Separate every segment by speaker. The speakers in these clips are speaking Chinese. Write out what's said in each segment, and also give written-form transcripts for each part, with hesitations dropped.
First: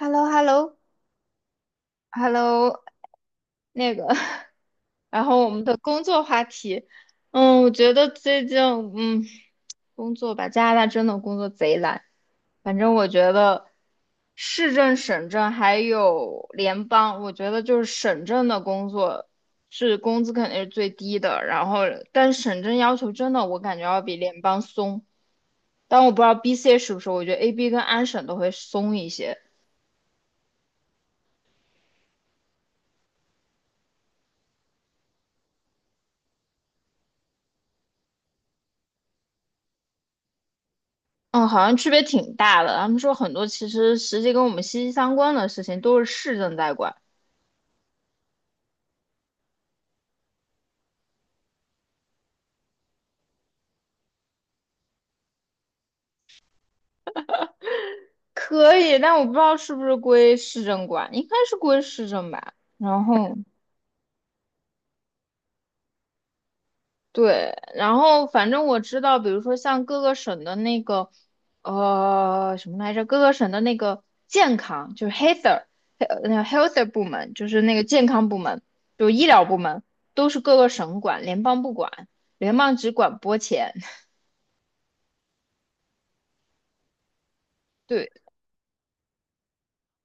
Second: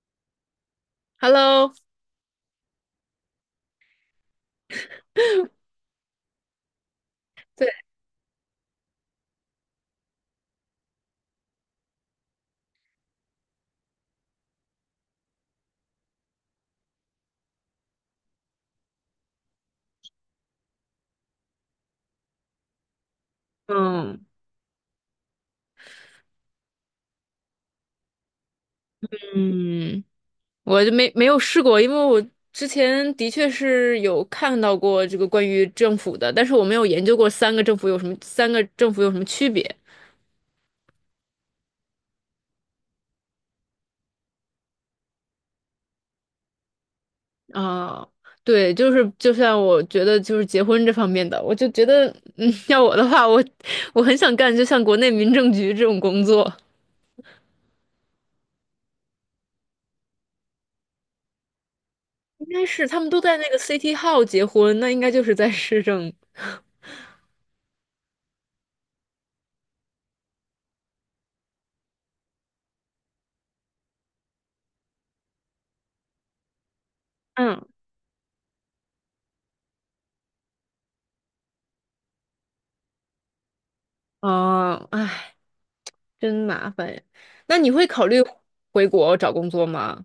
Speaker 1: h e l l o h e l l o
Speaker 2: Hello，
Speaker 1: h e l l o 那个，然后我们 的工作话题，
Speaker 2: 对，
Speaker 1: 我觉得最近，嗯，工作吧，加拿大真的工作贼难，反正我觉得市政、省政还有联邦，我觉得就是省政的工作是工资肯定是最低的，然后但是省政要求真的我感觉要比
Speaker 2: 嗯
Speaker 1: 联邦松，但我不知道 BC 是不是，我觉得 AB 跟安省都会松一些。
Speaker 2: 嗯，我就没有试过，因为我之前的确是有看到过这个关于政府的，但是我没有研究过三个政府有什么，三个政府有什么区别
Speaker 1: 嗯，好像区别挺大的。他们说很多其实实际跟我们息息相关的事情都是市政在管，
Speaker 2: 啊？对，就是就像我觉得就是结婚这方面的，我就觉得，嗯，要我的话，我很想干，就像国内民政局这种工作，
Speaker 1: 可以，但我不知道是不是归市政管，应该是归市政
Speaker 2: 应
Speaker 1: 吧。
Speaker 2: 该是他
Speaker 1: 然
Speaker 2: 们都
Speaker 1: 后
Speaker 2: 在那个 City Hall 结婚，那应该就是在市政。
Speaker 1: 对，然后反正我知道，比如说像各个省的那个什么来着，各个省的那个健康就是 health 那个 health 部门，就是
Speaker 2: 嗯，
Speaker 1: 那个健康部门，就是医疗部门，都是各个省管，联邦不管，联邦只管拨钱。
Speaker 2: 哦，唉，真麻烦呀。那你会考
Speaker 1: 对
Speaker 2: 虑回国找工作吗？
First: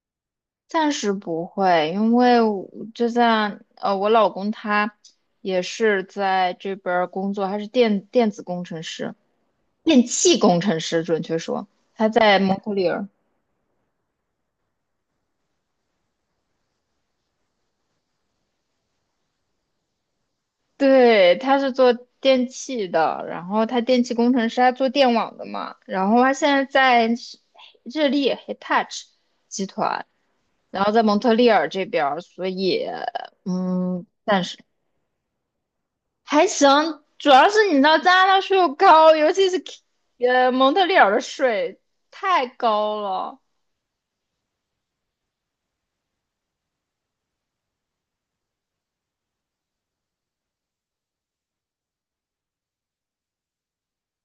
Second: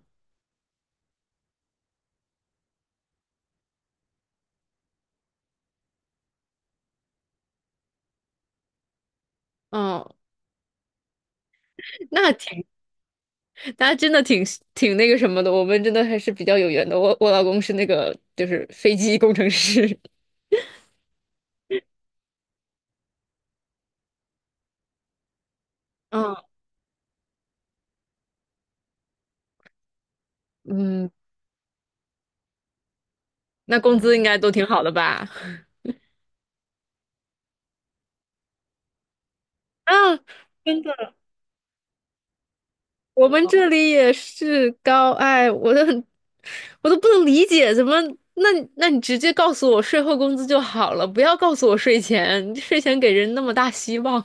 Speaker 1: 暂时不会，因为我就像我老公他也是在这边儿工作，他是电子工程师，电
Speaker 2: 哦，
Speaker 1: 气工程师，准确说，他
Speaker 2: 那
Speaker 1: 在蒙
Speaker 2: 挺，
Speaker 1: 特利尔，
Speaker 2: 那真的挺那个什么的。我们真的还是比较有缘的。我老公是那个就是飞机工程师。
Speaker 1: 对，他是做电气的，然后他电气工程师，他做电网的嘛，然后他
Speaker 2: 嗯
Speaker 1: 现在在是日立 Hitachi 集团，然后在
Speaker 2: 嗯，
Speaker 1: 蒙特利尔这边儿，所以
Speaker 2: 那工
Speaker 1: 嗯。
Speaker 2: 资应该
Speaker 1: 暂
Speaker 2: 都
Speaker 1: 时。
Speaker 2: 挺好的吧？
Speaker 1: 还行，主要是你知道加拿大税又高，尤其是
Speaker 2: 啊，
Speaker 1: 蒙
Speaker 2: 真
Speaker 1: 特利尔
Speaker 2: 的，
Speaker 1: 的税太高
Speaker 2: 我
Speaker 1: 了。
Speaker 2: 们这里也是高，哎，我都很，我都不能理解，怎么？那那你直接告诉我税后工资就好了，不要告诉我税前，税前给人那么大希望。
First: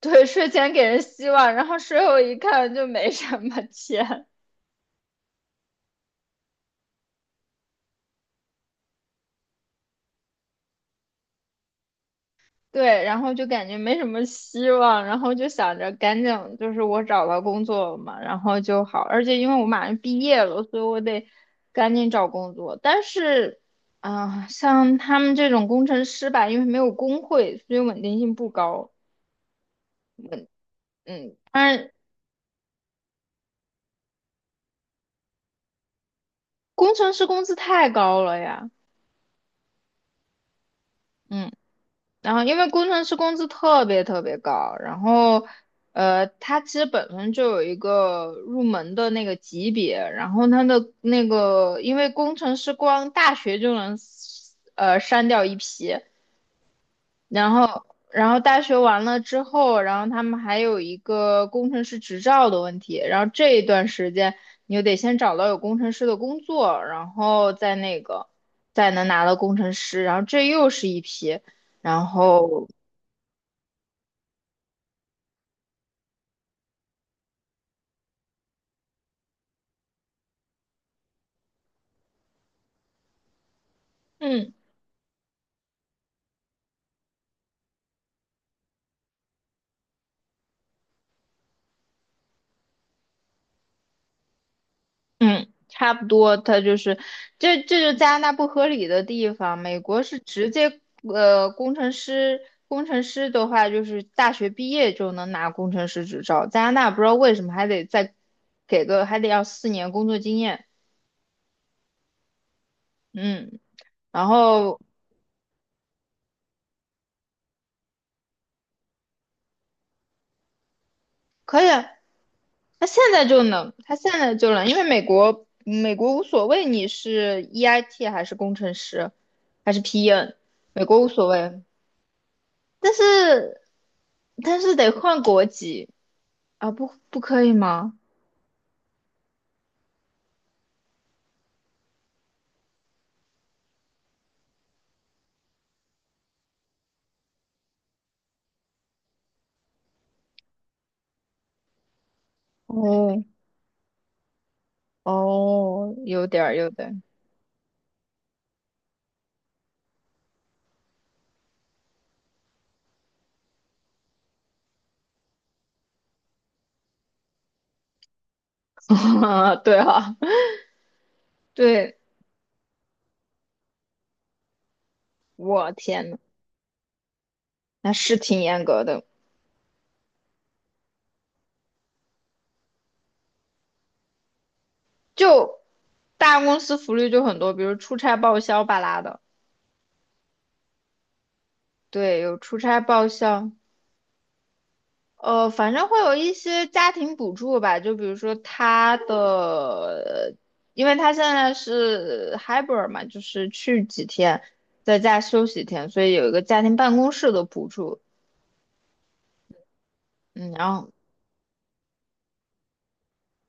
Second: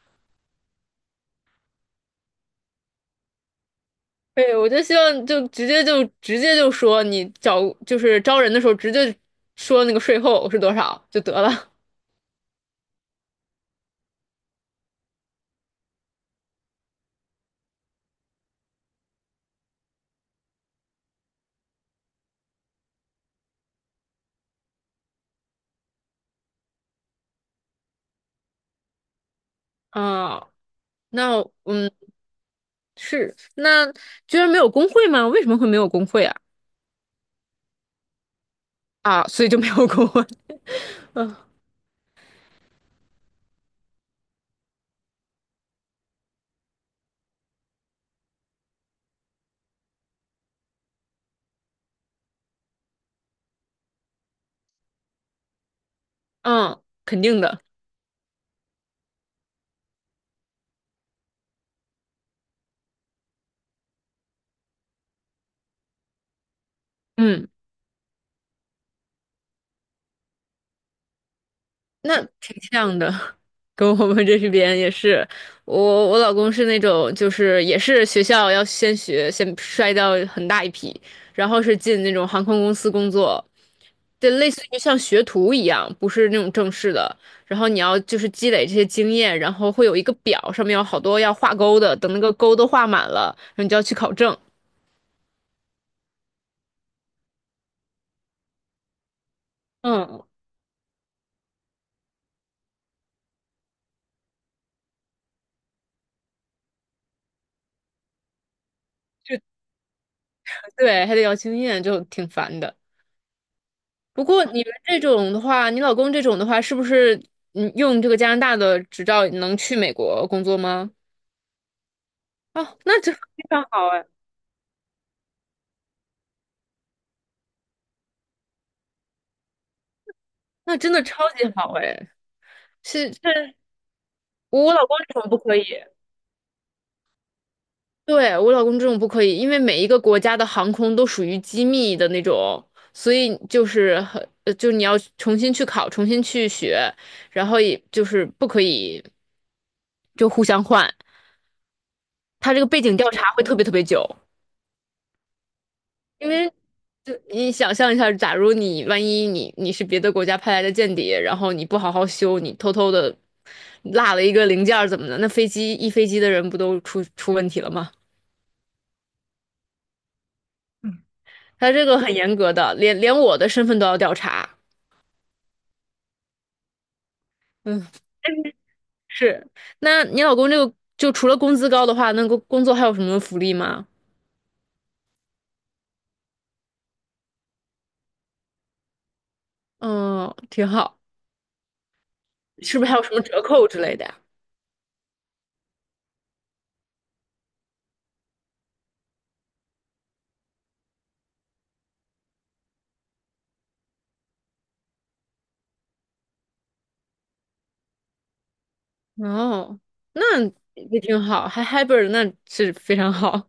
Speaker 1: 对，税前给人希望，然后税后一看就没什么钱，
Speaker 2: 对，我就希望就直接就直接就说你找就是招人的时候直接说那个税后是多少就得了。
Speaker 1: 对，然后就感觉没什么希望，然后就想着赶紧就是我找到工作了嘛，然后就好，而且因为我马上毕业了，所以我得赶紧找工作。但是啊、像他们这种工程师吧，因为没有工会，所以稳定性不高。
Speaker 2: 啊，
Speaker 1: 嗯，
Speaker 2: 那
Speaker 1: 但
Speaker 2: 嗯
Speaker 1: 是。
Speaker 2: 是，那居然没有工会吗？为什么会没有工会啊？
Speaker 1: 工程师工资太高了呀，
Speaker 2: 啊，所以就没有工会。嗯
Speaker 1: 嗯，然后因为工程师工资特别特别高，然后他其实本身就有一个入门的那个级别，然后他的那个，因为工程师光大学就能删掉一批，
Speaker 2: 嗯，肯定
Speaker 1: 然
Speaker 2: 的。
Speaker 1: 后，然后大学完了之后，然后他们还有一个工程师执照的问题。然后这一段时间，你就得先找到有工程师的工作，然
Speaker 2: 嗯。
Speaker 1: 后再那个，再能拿到工程师。然后这又是一批，然
Speaker 2: 那挺
Speaker 1: 后，
Speaker 2: 像的，跟我们这边也是。我老公是那种，就是也是学校要先学，先筛掉很大一批，然后是进那种航空公司工作，就类
Speaker 1: 嗯，
Speaker 2: 似于像学徒一样，不是那种正式的。然后你要就是积累这些经验，然后会有一个表，上面有好多要画勾的，等那个勾都画满了，然后你就要去考证。
Speaker 1: 嗯，差不多，它就是，这就是加拿大不合理的地方。美国是
Speaker 2: 嗯，
Speaker 1: 直接，呃，工程师，工程师的话就是大学毕业就能拿工程师执照，加拿大不知道为什么还得再给个，还得要4年工作经验。
Speaker 2: 对，还得要经验，就挺烦的。
Speaker 1: 嗯，
Speaker 2: 不
Speaker 1: 然
Speaker 2: 过你们
Speaker 1: 后
Speaker 2: 这种的话，你老公这种的话，是不是用这个加拿大的执照能去美国工作吗？
Speaker 1: 可以啊，
Speaker 2: 哦，
Speaker 1: 他
Speaker 2: 那
Speaker 1: 现
Speaker 2: 这非
Speaker 1: 在就
Speaker 2: 常
Speaker 1: 能，
Speaker 2: 好
Speaker 1: 他
Speaker 2: 哎，
Speaker 1: 现在就能，因为美国，美国无所谓你是 EIT 还是工程师，还是 PN，
Speaker 2: 那
Speaker 1: 美
Speaker 2: 真
Speaker 1: 国
Speaker 2: 的
Speaker 1: 无所
Speaker 2: 超级
Speaker 1: 谓，
Speaker 2: 好哎。
Speaker 1: 但
Speaker 2: 是是，
Speaker 1: 是但
Speaker 2: 我
Speaker 1: 是
Speaker 2: 老
Speaker 1: 得
Speaker 2: 公这
Speaker 1: 换
Speaker 2: 种不
Speaker 1: 国
Speaker 2: 可以。
Speaker 1: 籍。啊，不，不可以吗？
Speaker 2: 对，我老公这种不可以，因为每一个国家的航空都属于机密的那种，所以就是很，就你要重新去考，重新去学，然后也就是不可以就互相换，他这个背景调
Speaker 1: 哦
Speaker 2: 查会特别特别久。
Speaker 1: 哦，有
Speaker 2: 因
Speaker 1: 点
Speaker 2: 为
Speaker 1: 儿，
Speaker 2: 就你想象一下，假如你万一你是别的国家派来的间谍，然后你不好好修，你偷偷的落了一个零件儿怎么的？那飞机一飞机的人不都出问题了吗？
Speaker 1: 对哈
Speaker 2: 他这
Speaker 1: 对，
Speaker 2: 个很严格的，连我的身份都要调查。
Speaker 1: 我天呐，
Speaker 2: 嗯，
Speaker 1: 那是挺 严格的。
Speaker 2: 是。那你老公这个就除了工资高的话，那个工作还有什么福利吗？
Speaker 1: 就大公司福利就很多，比如出差报销巴拉的，
Speaker 2: 嗯，挺好。
Speaker 1: 对，有出
Speaker 2: 是
Speaker 1: 差
Speaker 2: 不是还有
Speaker 1: 报
Speaker 2: 什么折
Speaker 1: 销，
Speaker 2: 扣之类的呀？
Speaker 1: 反正会有一些家庭补助吧，就比如说他的，因为他现在是 hybrid 嘛，就是去几天，在家休息一天，所以有一个家庭办公室的补助。
Speaker 2: 哦，那
Speaker 1: 嗯，然后
Speaker 2: 也挺好，还 hybrid，那是非常好。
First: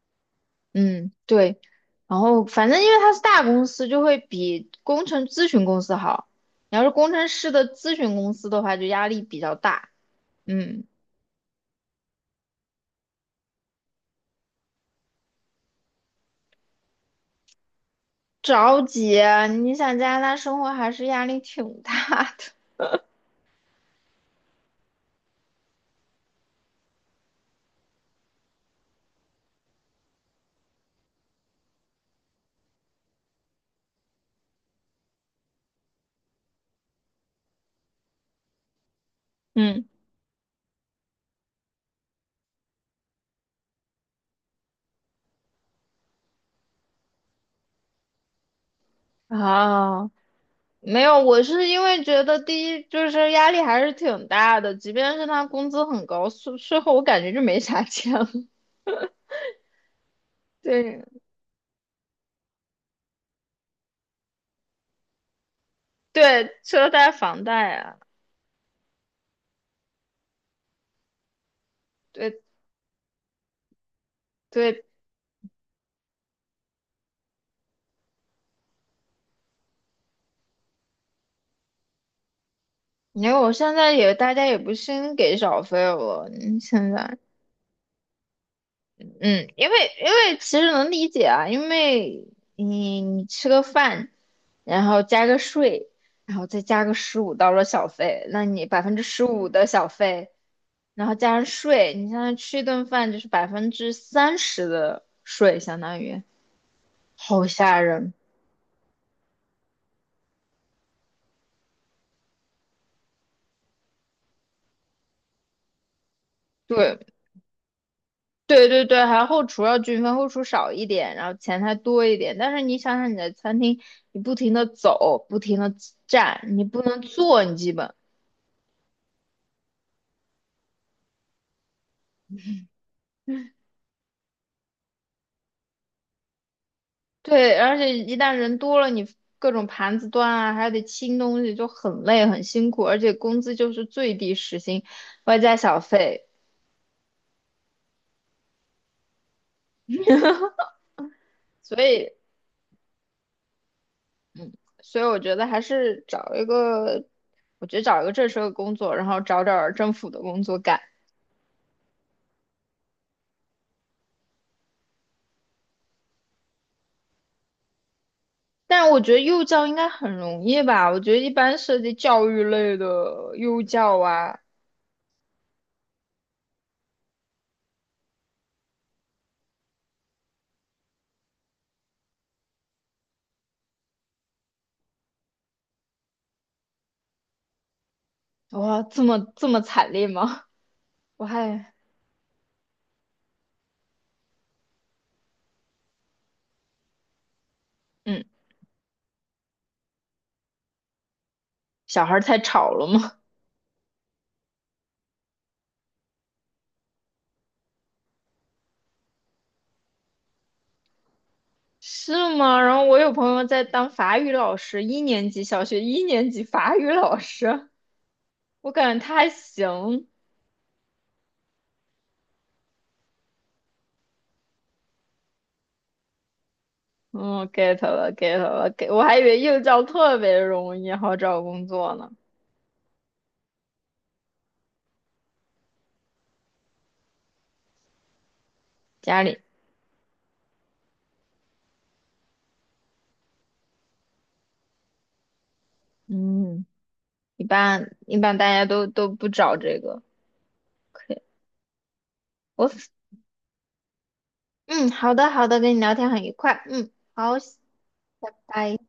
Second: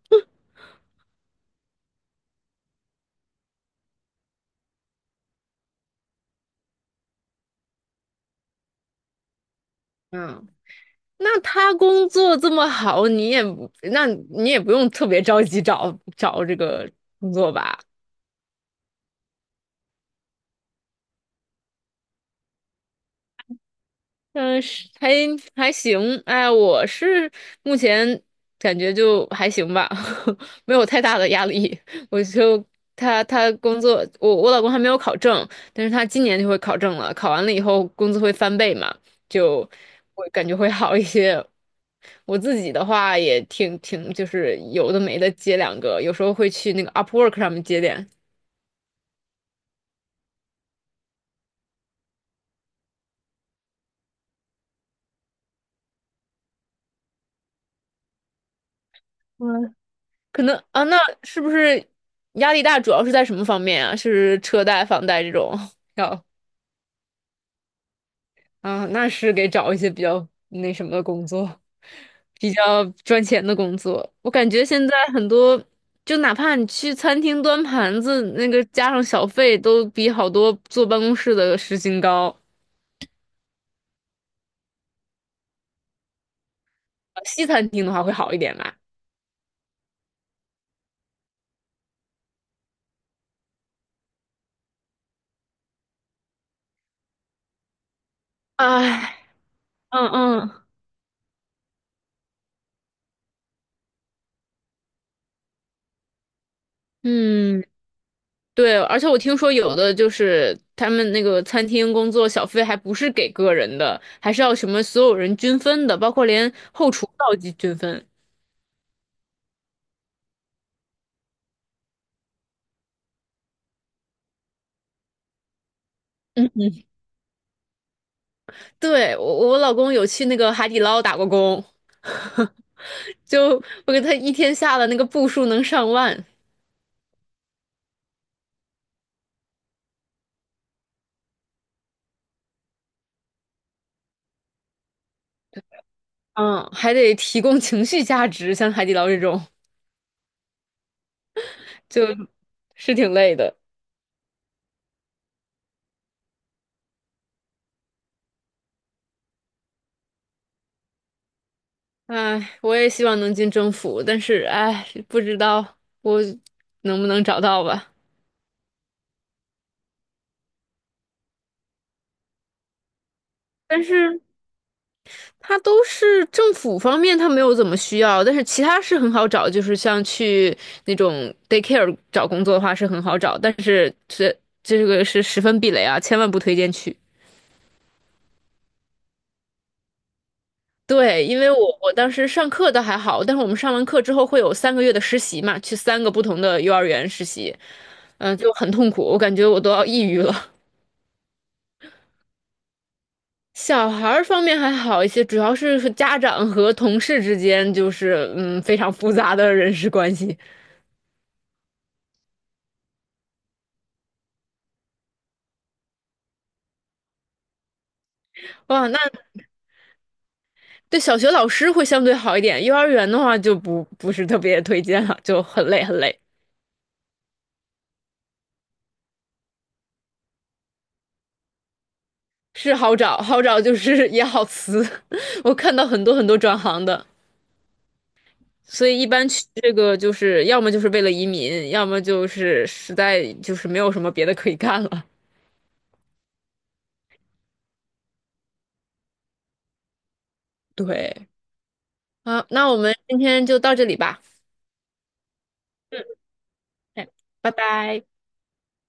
Speaker 1: 嗯，对，然后反正因为它是大公司，就会比工程咨询公司好。你要是工程师的咨询公司的话，就压力比较大。
Speaker 2: 嗯。
Speaker 1: 嗯，
Speaker 2: 那他工作这么好，你也不那你也不用特别着急找找这个工作吧？
Speaker 1: 着急啊你想加拿大生活还是压力挺大的。
Speaker 2: 嗯，是还还行，哎，我是目前感觉就还行吧，没有太大的压力。我就他工作，我老公还没有考证，但是他今年就会考证了，考完了以后工资会翻倍嘛，就
Speaker 1: 嗯，
Speaker 2: 我感觉会好一些。我自己的话也挺挺，就是有的没的接两个，有时候会去那个 Upwork 上面接点。
Speaker 1: 啊，没有，我是因为觉得第一就是压力还是挺大的，即便是他工资很高，税后我感觉就没啥钱了。
Speaker 2: 可能啊，那
Speaker 1: 对
Speaker 2: 是不是压力大主要是在什么方面啊？是车贷、房贷这种？要
Speaker 1: 对，车贷、房贷啊，
Speaker 2: 啊，那是给找一些比较那什么的工作，
Speaker 1: 对
Speaker 2: 比较赚钱的工作。我感觉
Speaker 1: 对。
Speaker 2: 现在很多，就哪怕你去餐厅端盘子，那个加上小费，都比好多坐办公室的时薪高。
Speaker 1: 因为我现在也大家也不兴给小费了，现在，
Speaker 2: 西餐厅的话会好一点吧？
Speaker 1: 嗯，因为其实能理解啊，因为你吃个饭，然后加个税，然后再加个十五到了小费，那你百分之
Speaker 2: 唉，
Speaker 1: 十五的小费，
Speaker 2: 嗯
Speaker 1: 然后加上税，你现在吃一顿饭就是30%的税，相当于好
Speaker 2: 嗯。
Speaker 1: 吓人。
Speaker 2: 对，而且我听说有的就是他们那个餐厅工作小费还不是给个人的，还是要什么所有人均分的，包括连后
Speaker 1: 对，
Speaker 2: 厨都要均分。
Speaker 1: 对对对，还有后厨要均分，后厨少一点，然后前台多一点。但是你想想，你的餐厅，你不停的走，不停的站，
Speaker 2: 嗯，
Speaker 1: 你不能坐，你基本
Speaker 2: 对，我老公有去那个海底捞打过工，就我给他一天下的那个步数能上万，
Speaker 1: 对，而且一旦人多了，你各种盘子端啊，还得清东西，就很累很辛苦，而且工资就是最低时薪，外加小费，
Speaker 2: 嗯，还得提供情绪价值，像海底捞这种
Speaker 1: 所
Speaker 2: 就
Speaker 1: 以
Speaker 2: 是挺累的。
Speaker 1: 所以我觉得还是找一个，我觉得找一个正式的工作，然后找点儿政府的工作干。
Speaker 2: 唉，我也希望能进政府，但是唉，不知道我能不能找到吧。
Speaker 1: 但我觉得幼教应该很容易吧？我觉得一般涉及教育类的幼
Speaker 2: 但
Speaker 1: 教
Speaker 2: 是
Speaker 1: 啊，
Speaker 2: 他都是政府方面，他没有怎么需要，但是其他是很好找，就是像去那种 daycare 找工作的话是很好找，但是这个是十分避雷啊，千万不推荐去。
Speaker 1: 哇，这么惨烈吗？我
Speaker 2: 对，因为我
Speaker 1: 还
Speaker 2: 我当时上课倒还好，但是我们上完课之后会有三个月的实习嘛，去三个不同的幼儿园实习，
Speaker 1: 嗯，
Speaker 2: 就很痛苦，我感觉我都要抑郁了。
Speaker 1: 小孩儿太吵了吗？
Speaker 2: 小孩儿方面还好一些，主要是和家长和同事之间就是非常复杂的人事关系。
Speaker 1: 是吗？然后我有朋友在当法语老师，一年级小学一年级法语老师，我
Speaker 2: 哇，
Speaker 1: 感
Speaker 2: 那
Speaker 1: 觉他还行。
Speaker 2: 对，小学老师会相对好一点，幼儿园的话就不是特别推荐了，就很累很累。
Speaker 1: 嗯，get 了，get 了，get，我还以为幼教特别容易，好找工作呢。
Speaker 2: 是好找，好找就是 也好辞。我看到很多很多转行的，所以一
Speaker 1: 家
Speaker 2: 般
Speaker 1: 里，
Speaker 2: 去这个就是要么就是为了移民，要么就是实在就是没有什么别的可以干了。
Speaker 1: 嗯，一般大家都不找这个。可以。
Speaker 2: 对，好，那
Speaker 1: 我
Speaker 2: 我们今天就到这里吧。
Speaker 1: 嗯，好的好的，跟你聊天很愉快。嗯，
Speaker 2: 哎，
Speaker 1: 好，
Speaker 2: 拜拜。
Speaker 1: 拜拜。